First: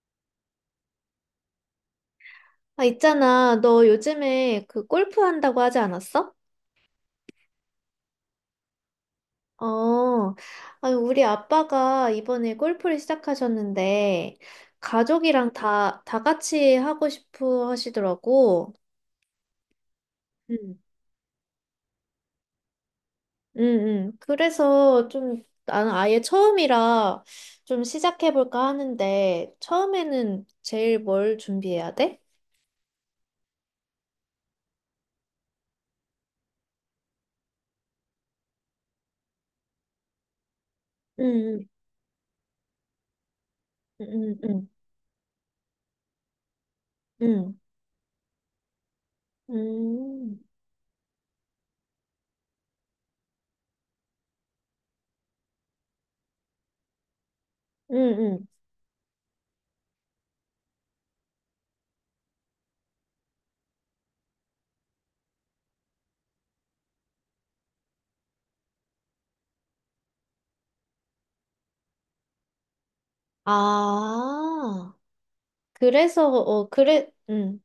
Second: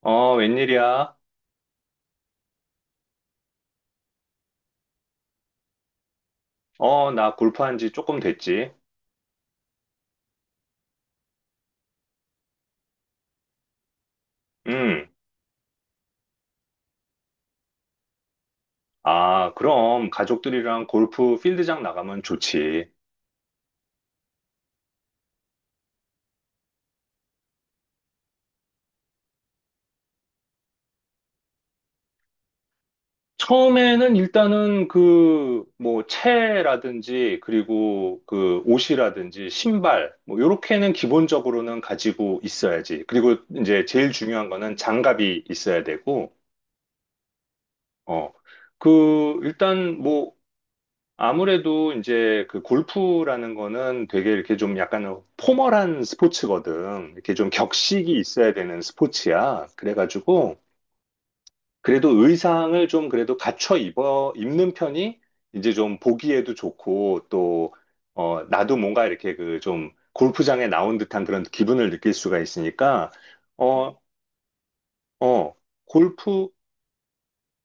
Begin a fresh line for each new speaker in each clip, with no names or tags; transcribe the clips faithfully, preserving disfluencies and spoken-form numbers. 어, 웬일이야?
아, 있잖아. 너 요즘에 그 골프 한다고 하지 않았어?
어, 나 골프한 지 조금 됐지.
어, 아니, 우리 아빠가 이번에 골프를 시작하셨는데,
음.
가족이랑 다, 다 같이 하고 싶어 하시더라고.
아, 그럼
응,
가족들이랑 골프 필드장 나가면 좋지.
응, 응. 그래서 좀, 나는 아예 처음이라 좀 시작해볼까 하는데, 처음에는 제일 뭘 준비해야 돼?
처음에는 일단은 그, 뭐, 채라든지, 그리고 그 옷이라든지, 신발, 뭐, 요렇게는
응,
기본적으로는 가지고 있어야지. 그리고 이제
응,
제일
응,
중요한
응,
거는 장갑이 있어야 되고,
응,
어. 그, 일단 뭐,
응,
아무래도 이제 그 골프라는 거는 되게 이렇게 좀 약간 포멀한 스포츠거든. 이렇게 좀
응,
격식이
응. 응.
있어야 되는 스포츠야. 그래가지고 그래도 의상을 좀 그래도 갖춰 입어 입는 편이 이제 좀 보기에도 좋고 또 어, 나도 뭔가 이렇게 그 좀 골프장에 나온 듯한 그런 기분을 느낄 수가 있으니까 어,
아.
어,
그래서
골프
어 그래 음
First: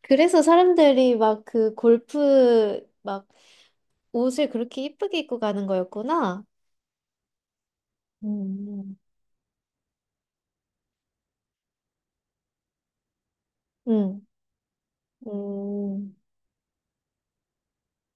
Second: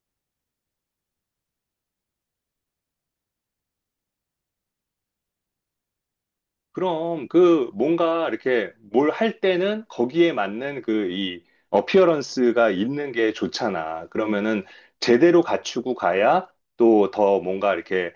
그래서 사람들이 막 그 골프 막 옷을 그렇게 이쁘게 입고 가는 거였구나.
그럼 그 뭔가 이렇게
음,
뭘 할 때는 거기에 맞는 그 이 어피어런스가 있는 게 좋잖아.
응.
그러면은 제대로 갖추고
음,
가야 또 더 뭔가 이렇게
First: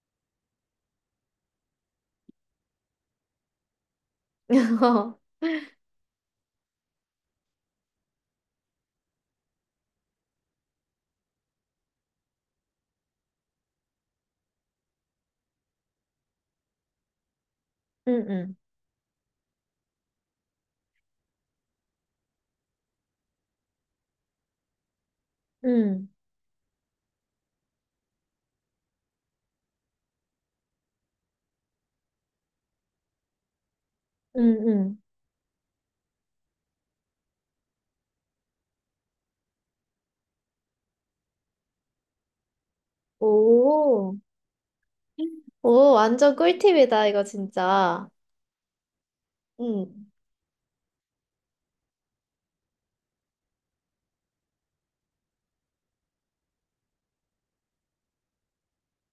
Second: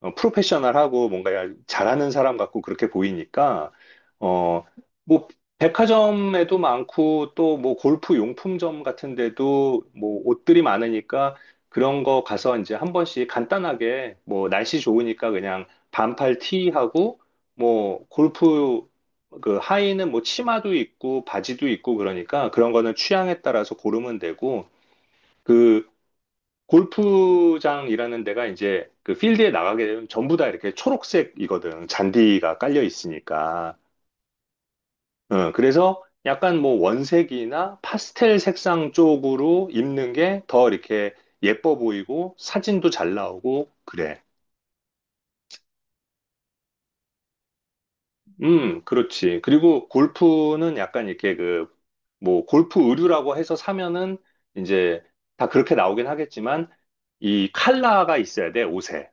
어, 프로페셔널하고 뭔가 잘하는 사람 같고 그렇게 보이니까, 어, 뭐, 백화점에도 많고 또 뭐 골프 용품점 같은 데도 뭐 옷들이 많으니까 그런 거 가서 이제 한 번씩 간단하게 뭐 날씨 좋으니까 그냥 반팔 티하고 뭐
응응.
골프 그 하의는 뭐 치마도 있고 바지도 있고 그러니까 그런 거는 취향에 따라서 고르면 되고 그
응.
골프장이라는 데가 이제 그 필드에 나가게 되면 전부 다 이렇게 초록색이거든. 잔디가 깔려 있으니까.
응응.
어, 그래서 약간 뭐 원색이나 파스텔 색상 쪽으로 입는 게 더 이렇게 예뻐 보이고 사진도 잘 나오고
오,
그래.
오 완전 꿀팁이다 이거 진짜.
음, 그렇지.
응.
그리고 골프는 약간 이렇게 그 뭐 골프 의류라고 해서 사면은 이제 다 그렇게 나오긴 하겠지만 이 칼라가 있어야 돼, 옷에.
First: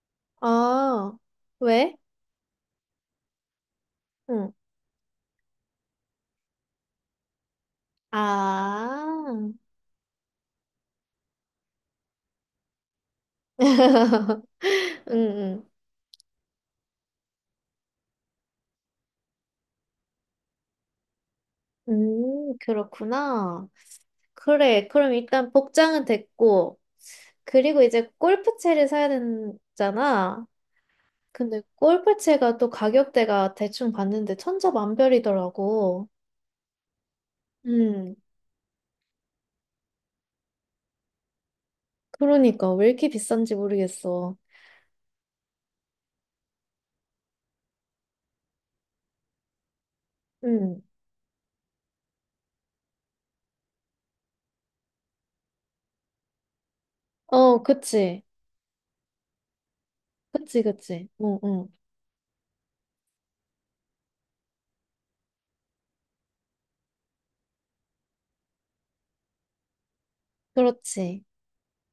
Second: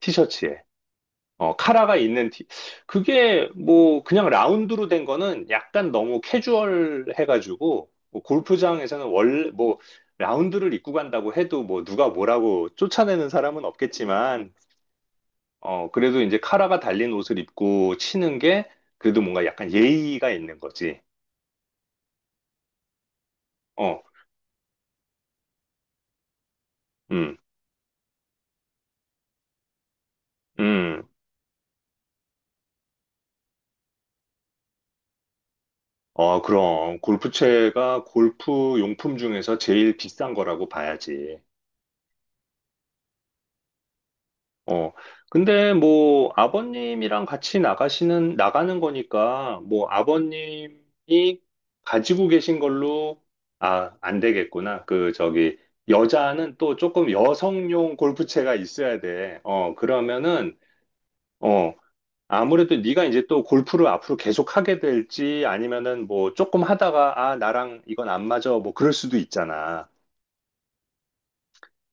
티셔츠에.
아.
어, 카라가
왜?
있는 티, 그게 뭐 그냥
응.
라운드로 된 거는 약간 너무 캐주얼 해가지고 뭐 골프장에서는 원래
아.
뭐 라운드를 입고 간다고 해도 뭐 누가 뭐라고 쫓아내는 사람은 없겠지만
응응.
어, 그래도 이제 카라가 달린 옷을 입고 치는 게 그래도 뭔가 약간 예의가 있는 거지.
음, 그렇구나.
어,
그래, 그럼 일단 복장은 됐고.
음,
그리고 이제 골프채를 사야 되잖아.
음.
근데 골프채가 또 가격대가 대충 봤는데 천차만별이더라고.
어, 그럼 골프채가
음,
골프 용품 중에서 제일 비싼 거라고 봐야지.
그러니까 왜 이렇게 비싼지 모르겠어.
어, 근데 뭐 아버님이랑 같이 나가시는, 나가는 거니까 뭐
음,
아버님이 가지고 계신 걸로, 아, 안 되겠구나. 그, 저기, 여자는 또 조금
어,
여성용
그치.
골프채가 있어야 돼. 어, 그러면은,
그치, 그치. 응, 응.
어, 아무래도 네가 이제 또 골프를 앞으로 계속 하게 될지 아니면은 뭐 조금 하다가, 아, 나랑 이건 안 맞아. 뭐 그럴 수도 있잖아.
그렇지.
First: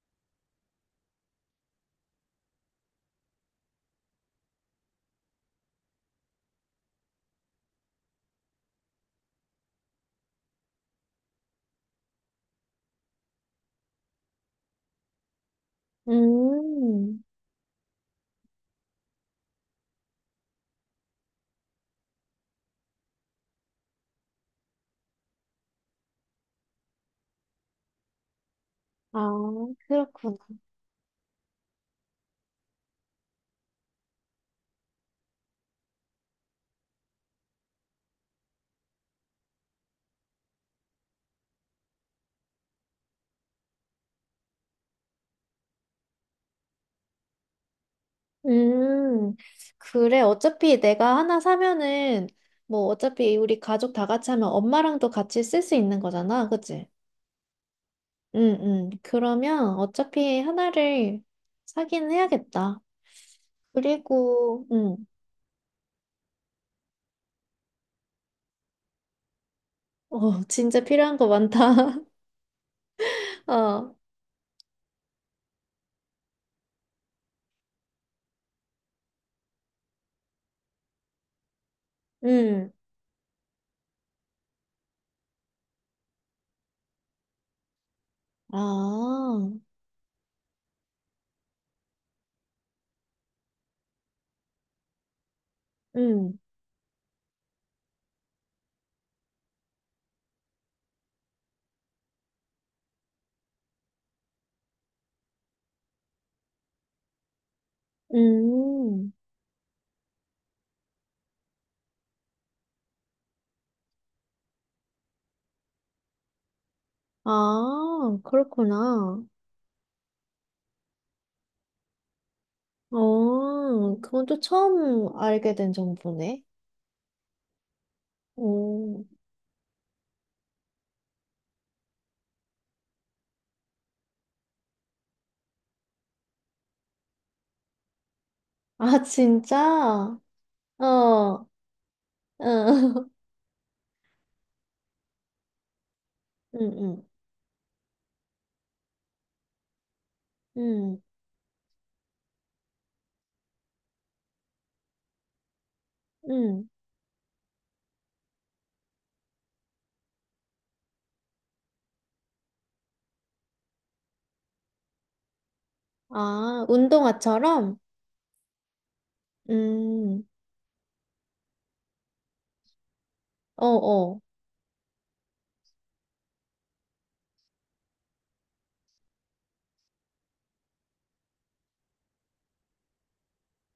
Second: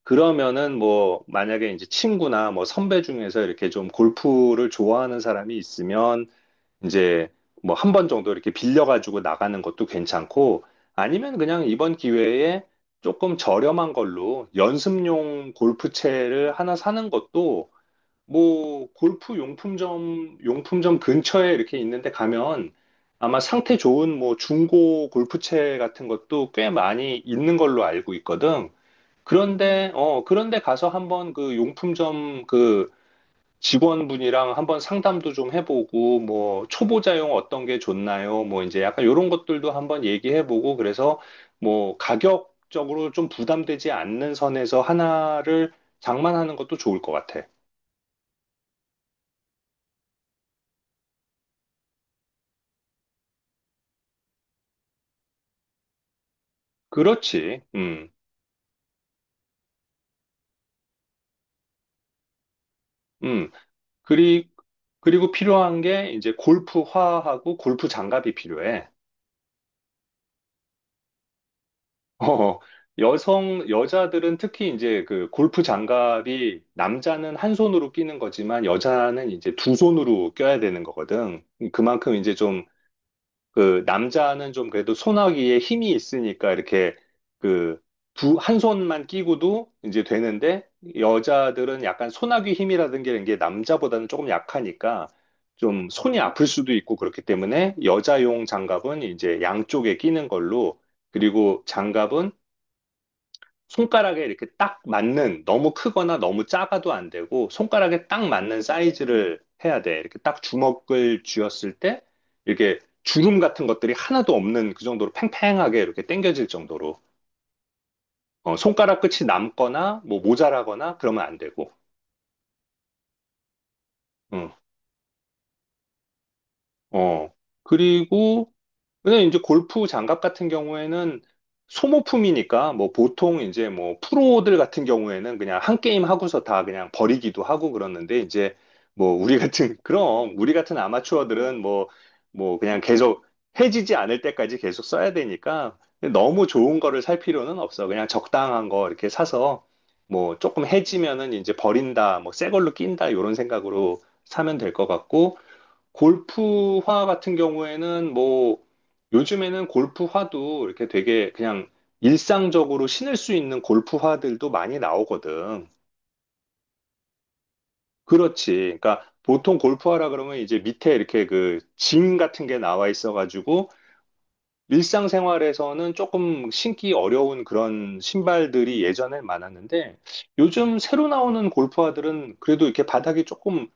그러면은 뭐 만약에 이제 친구나 뭐 선배 중에서 이렇게 좀 골프를 좋아하는 사람이 있으면 이제 뭐 한 번 정도 이렇게 빌려가지고 나가는 것도 괜찮고 아니면 그냥 이번 기회에 조금 저렴한 걸로 연습용 골프채를 하나 사는
음,
것도 뭐 골프 용품점 용품점 근처에 이렇게 있는데 가면 아마 상태 좋은 뭐 중고 골프채 같은 것도 꽤 많이 있는 걸로 알고 있거든.
아,
그런데, 어,
그렇구나.
그런데 가서 한번 그 용품점 그 직원분이랑 한번 상담도 좀 해보고, 뭐, 초보자용 어떤 게 좋나요? 뭐, 이제 약간 이런 것들도 한번 얘기해보고, 그래서 뭐, 가격적으로 좀 부담되지 않는 선에서 하나를 장만하는 것도 좋을 것 같아.
음, 그래. 어차피 내가 하나 사면은 뭐 어차피 우리 가족 다 같이 하면 엄마랑도 같이 쓸 수 있는 거잖아. 그치?
그렇지. 음,
응, 응. 그러면 어차피 하나를 사긴 해야겠다.
음. 그리,
그리고, 응.
그리고 필요한 게 이제 골프화하고 골프 장갑이 필요해.
어, 진짜 필요한 거 많다.
어, 여성,
어,
여자들은 특히 이제 그 골프 장갑이 남자는 한 손으로 끼는 거지만 여자는 이제 두 손으로 껴야 되는 거거든. 그만큼 이제 좀
응.
그 남자는 좀 그래도 손아귀에 힘이 있으니까 이렇게 그 두, 한 손만
아,
끼고도 이제 되는데 여자들은 약간 손아귀 힘이라든 게 이런 게 남자보다는 조금 약하니까 좀 손이
응,
아플 수도 있고 그렇기 때문에 여자용 장갑은 이제 양쪽에 끼는 걸로 그리고 장갑은 손가락에 이렇게 딱 맞는 너무 크거나 너무 작아도 안 되고 손가락에 딱 맞는
응.
사이즈를 해야 돼. 이렇게 딱 주먹을 쥐었을 때 이렇게 주름 같은 것들이 하나도 없는 그 정도로 팽팽하게 이렇게 당겨질 정도로
아,
어, 손가락
그렇구나.
끝이 남거나 뭐 모자라거나 그러면 안 되고
어, 그건 또
응.
처음 알게 된 정보네.
어 그리고
오.
근데 이제 골프 장갑 같은 경우에는 소모품이니까 뭐 보통 이제 뭐 프로들 같은 경우에는 그냥 한 게임 하고서 다 그냥 버리기도 하고 그러는데 이제
아,
뭐 우리
진짜?
같은 그럼 우리 같은
어, 어.
아마추어들은 뭐 뭐 그냥 계속 해지지 않을 때까지 계속 써야 되니까 너무
응,
좋은 거를
응,
살 필요는 없어. 그냥 적당한 거 이렇게 사서 뭐 조금
응,
해지면은 이제 버린다, 뭐 새 걸로 낀다 이런 생각으로 사면 될 것 같고
응.
골프화 같은 경우에는 뭐 요즘에는 골프화도 이렇게 되게 그냥 일상적으로 신을 수 있는 골프화들도 많이 나오거든.
아, 운동화처럼?
그렇지. 그러니까 보통 골프화라
음,
그러면 이제 밑에 이렇게 그 징 같은 게 나와
어,
있어가지고
어.
일상생활에서는 조금 신기 어려운 그런 신발들이 예전에 많았는데 요즘 새로 나오는 골프화들은 그래도 이렇게 바닥이 조금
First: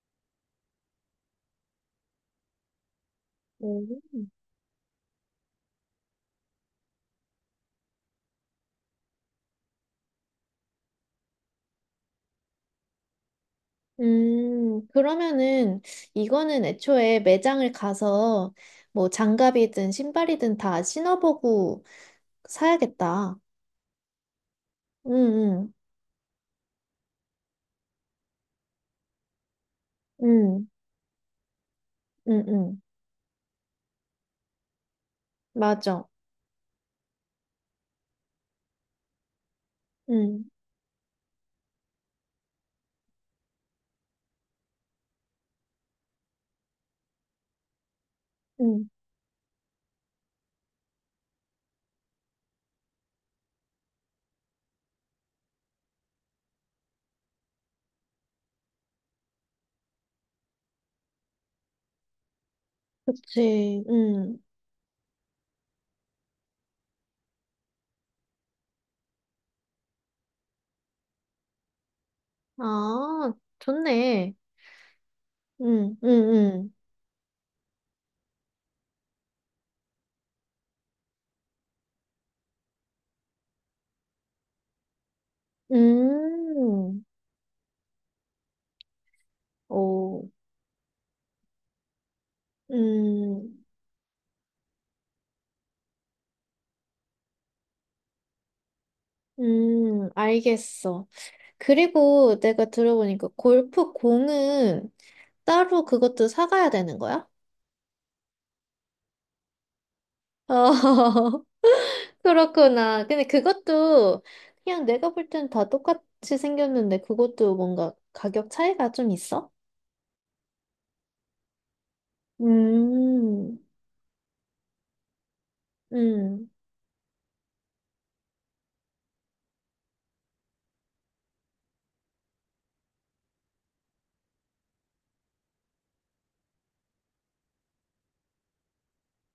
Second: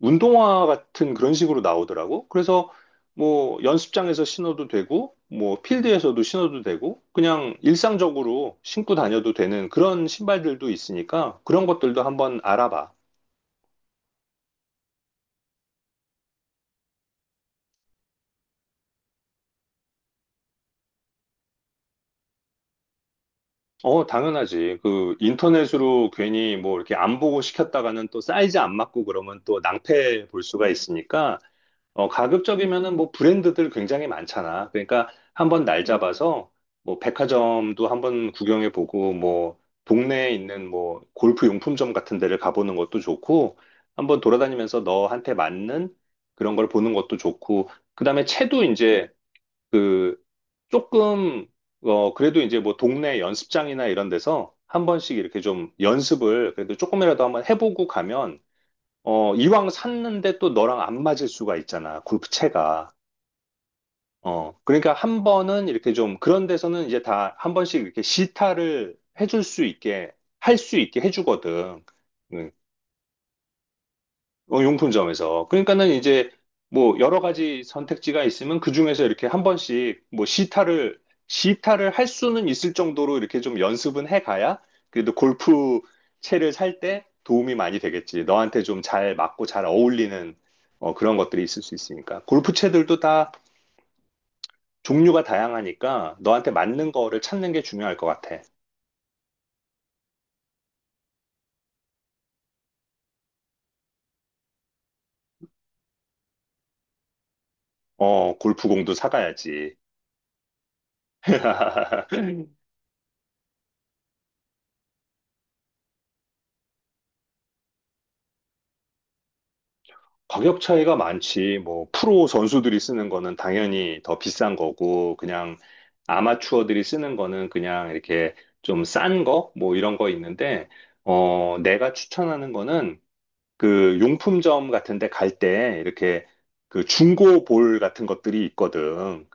운동화 같은 그런 식으로 나오더라고. 그래서 뭐
네.
연습장에서 신어도 되고, 뭐 필드에서도 신어도 되고, 그냥 일상적으로 신고 다녀도 되는 그런 신발들도 있으니까 그런 것들도 한번 알아봐.
음, 그러면은 이거는 애초에 매장을 가서 뭐 장갑이든 신발이든 다 신어보고 사야겠다.
어, 당연하지.
응,
그
응,
인터넷으로 괜히 뭐 이렇게 안 보고 시켰다가는 또 사이즈 안 맞고 그러면 또 낭패 볼
응,
수가 있으니까 어,
응, 응.
가급적이면은 뭐 브랜드들 굉장히 많잖아. 그러니까 한번 날
맞아.
잡아서 뭐 백화점도 한번 구경해 보고 뭐 동네에
응,
있는 뭐 골프 용품점 같은 데를 가보는 것도 좋고 한번 돌아다니면서 너한테 맞는 그런 걸 보는 것도 좋고 그다음에 채도
응.
이제 그 조금 어 그래도 이제 뭐 동네 연습장이나 이런 데서 한 번씩 이렇게 좀 연습을 그래도 조금이라도 한번 해보고 가면 어 이왕 샀는데 또 너랑 안 맞을 수가 있잖아 골프채가
그치. 응.
어 그러니까 한 번은 이렇게 좀 그런 데서는 이제 다 한 번씩 이렇게 시타를 해줄 수 있게 할 수 있게 해주거든 음,
아, 좋네.
어, 용품점에서. 그러니까는
응,
이제
응,
뭐 여러 가지 선택지가 있으면 그 중에서 이렇게 한 번씩 뭐 시타를, 시타를 할 수는 있을 정도로 이렇게 좀 연습은 해 가야 그래도
응.
골프 채를 살
음,
때 도움이 많이 되겠지. 너한테 좀 잘 맞고 잘
오,
어울리는 어, 그런 것들이 있을 수 있으니까. 골프 채들도 다
음,
종류가 다양하니까 너한테 맞는 거를 찾는 게 중요할 것 같아.
음, 알겠어. 그리고 내가 들어보니까 골프 공은 따로 그것도 사가야 되는 거야?
어, 골프공도 사가야지.
어, 그렇구나. 근데 그것도 그냥 내가 볼 땐 다 똑같이 생겼는데 그것도 뭔가 가격 차이가 좀 있어?
가격 차이가 많지. 뭐, 프로 선수들이 쓰는 거는
음,
당연히 더 비싼 거고, 그냥
음,
아마추어들이 쓰는 거는 그냥 이렇게 좀 싼 거? 뭐 이런 거 있는데, 어, 내가 추천하는 거는 그 용품점 같은 데 갈 때 이렇게 그 중고 볼 같은 것들이 있거든.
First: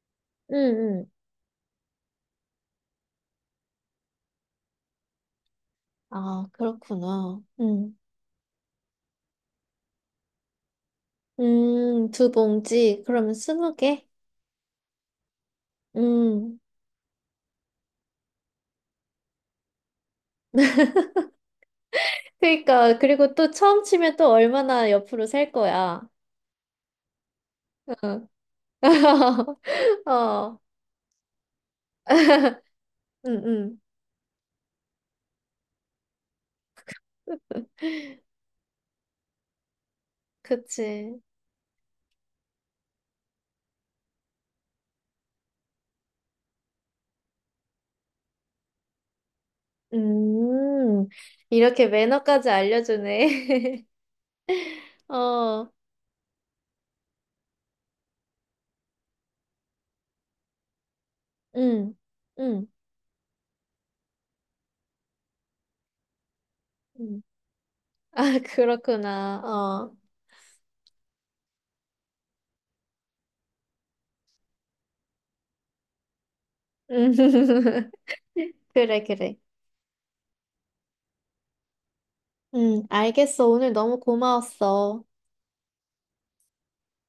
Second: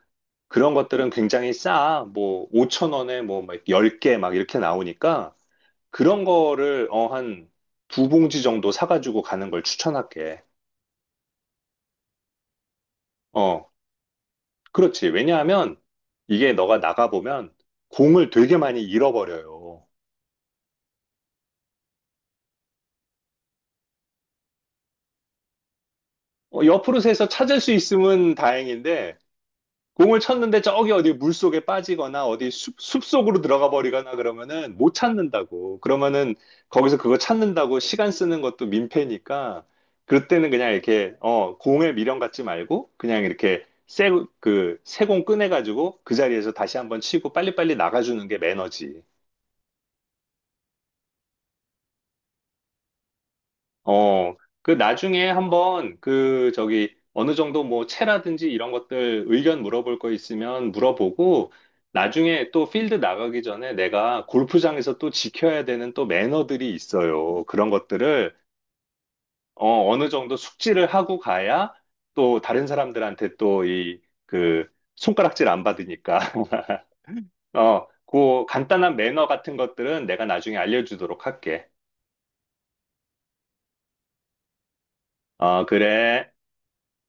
음,
그런
음.
것들은 굉장히 싸. 뭐, 오천 원에 뭐, 막 열 개 막 이렇게 나오니까 그런
아,
거를, 어,
그렇구나.
한
음,
두 봉지 정도 사가지고 가는 걸 추천할게.
음, 두 봉지. 그러면
어.
스무 개?
그렇지. 왜냐하면 이게
음.
너가 나가보면 공을 되게 많이 잃어버려요.
그러니까, 그리고 또 처음 치면 또 얼마나 옆으로 셀 거야.
어, 옆으로 새서 찾을 수 있으면 다행인데 공을
어.
쳤는데 저기 어디 물속에 빠지거나 어디 숲, 숲속으로
응,
들어가
응.
버리거나 그러면은 못 찾는다고. 그러면은 거기서 그거 찾는다고 시간 쓰는 것도 민폐니까 그럴 때는 그냥 이렇게
그치.
어, 공에 미련 갖지 말고 그냥 이렇게 새, 그, 새공 꺼내가지고 그 자리에서 다시 한번 치고 빨리빨리 나가주는 게 매너지.
음, 이렇게 매너까지 알려주네.
어, 그 나중에
어,
한번 그 저기 어느 정도 뭐 채라든지 이런 것들 의견 물어볼 거 있으면 물어보고
응,
나중에 또
응,
필드 나가기 전에 내가 골프장에서 또 지켜야 되는 또 매너들이
응.
있어요. 그런 것들을
아, 그렇구나.
어,
어.
어느 정도 숙지를 하고 가야 또 다른 사람들한테 또 이 그 손가락질 안 받으니까.
음.
어, 그 간단한
그래,
매너
그래.
같은 것들은 내가 나중에 알려주도록 할게.
응, 알겠어. 오늘 너무 고마웠어.
어, 그래.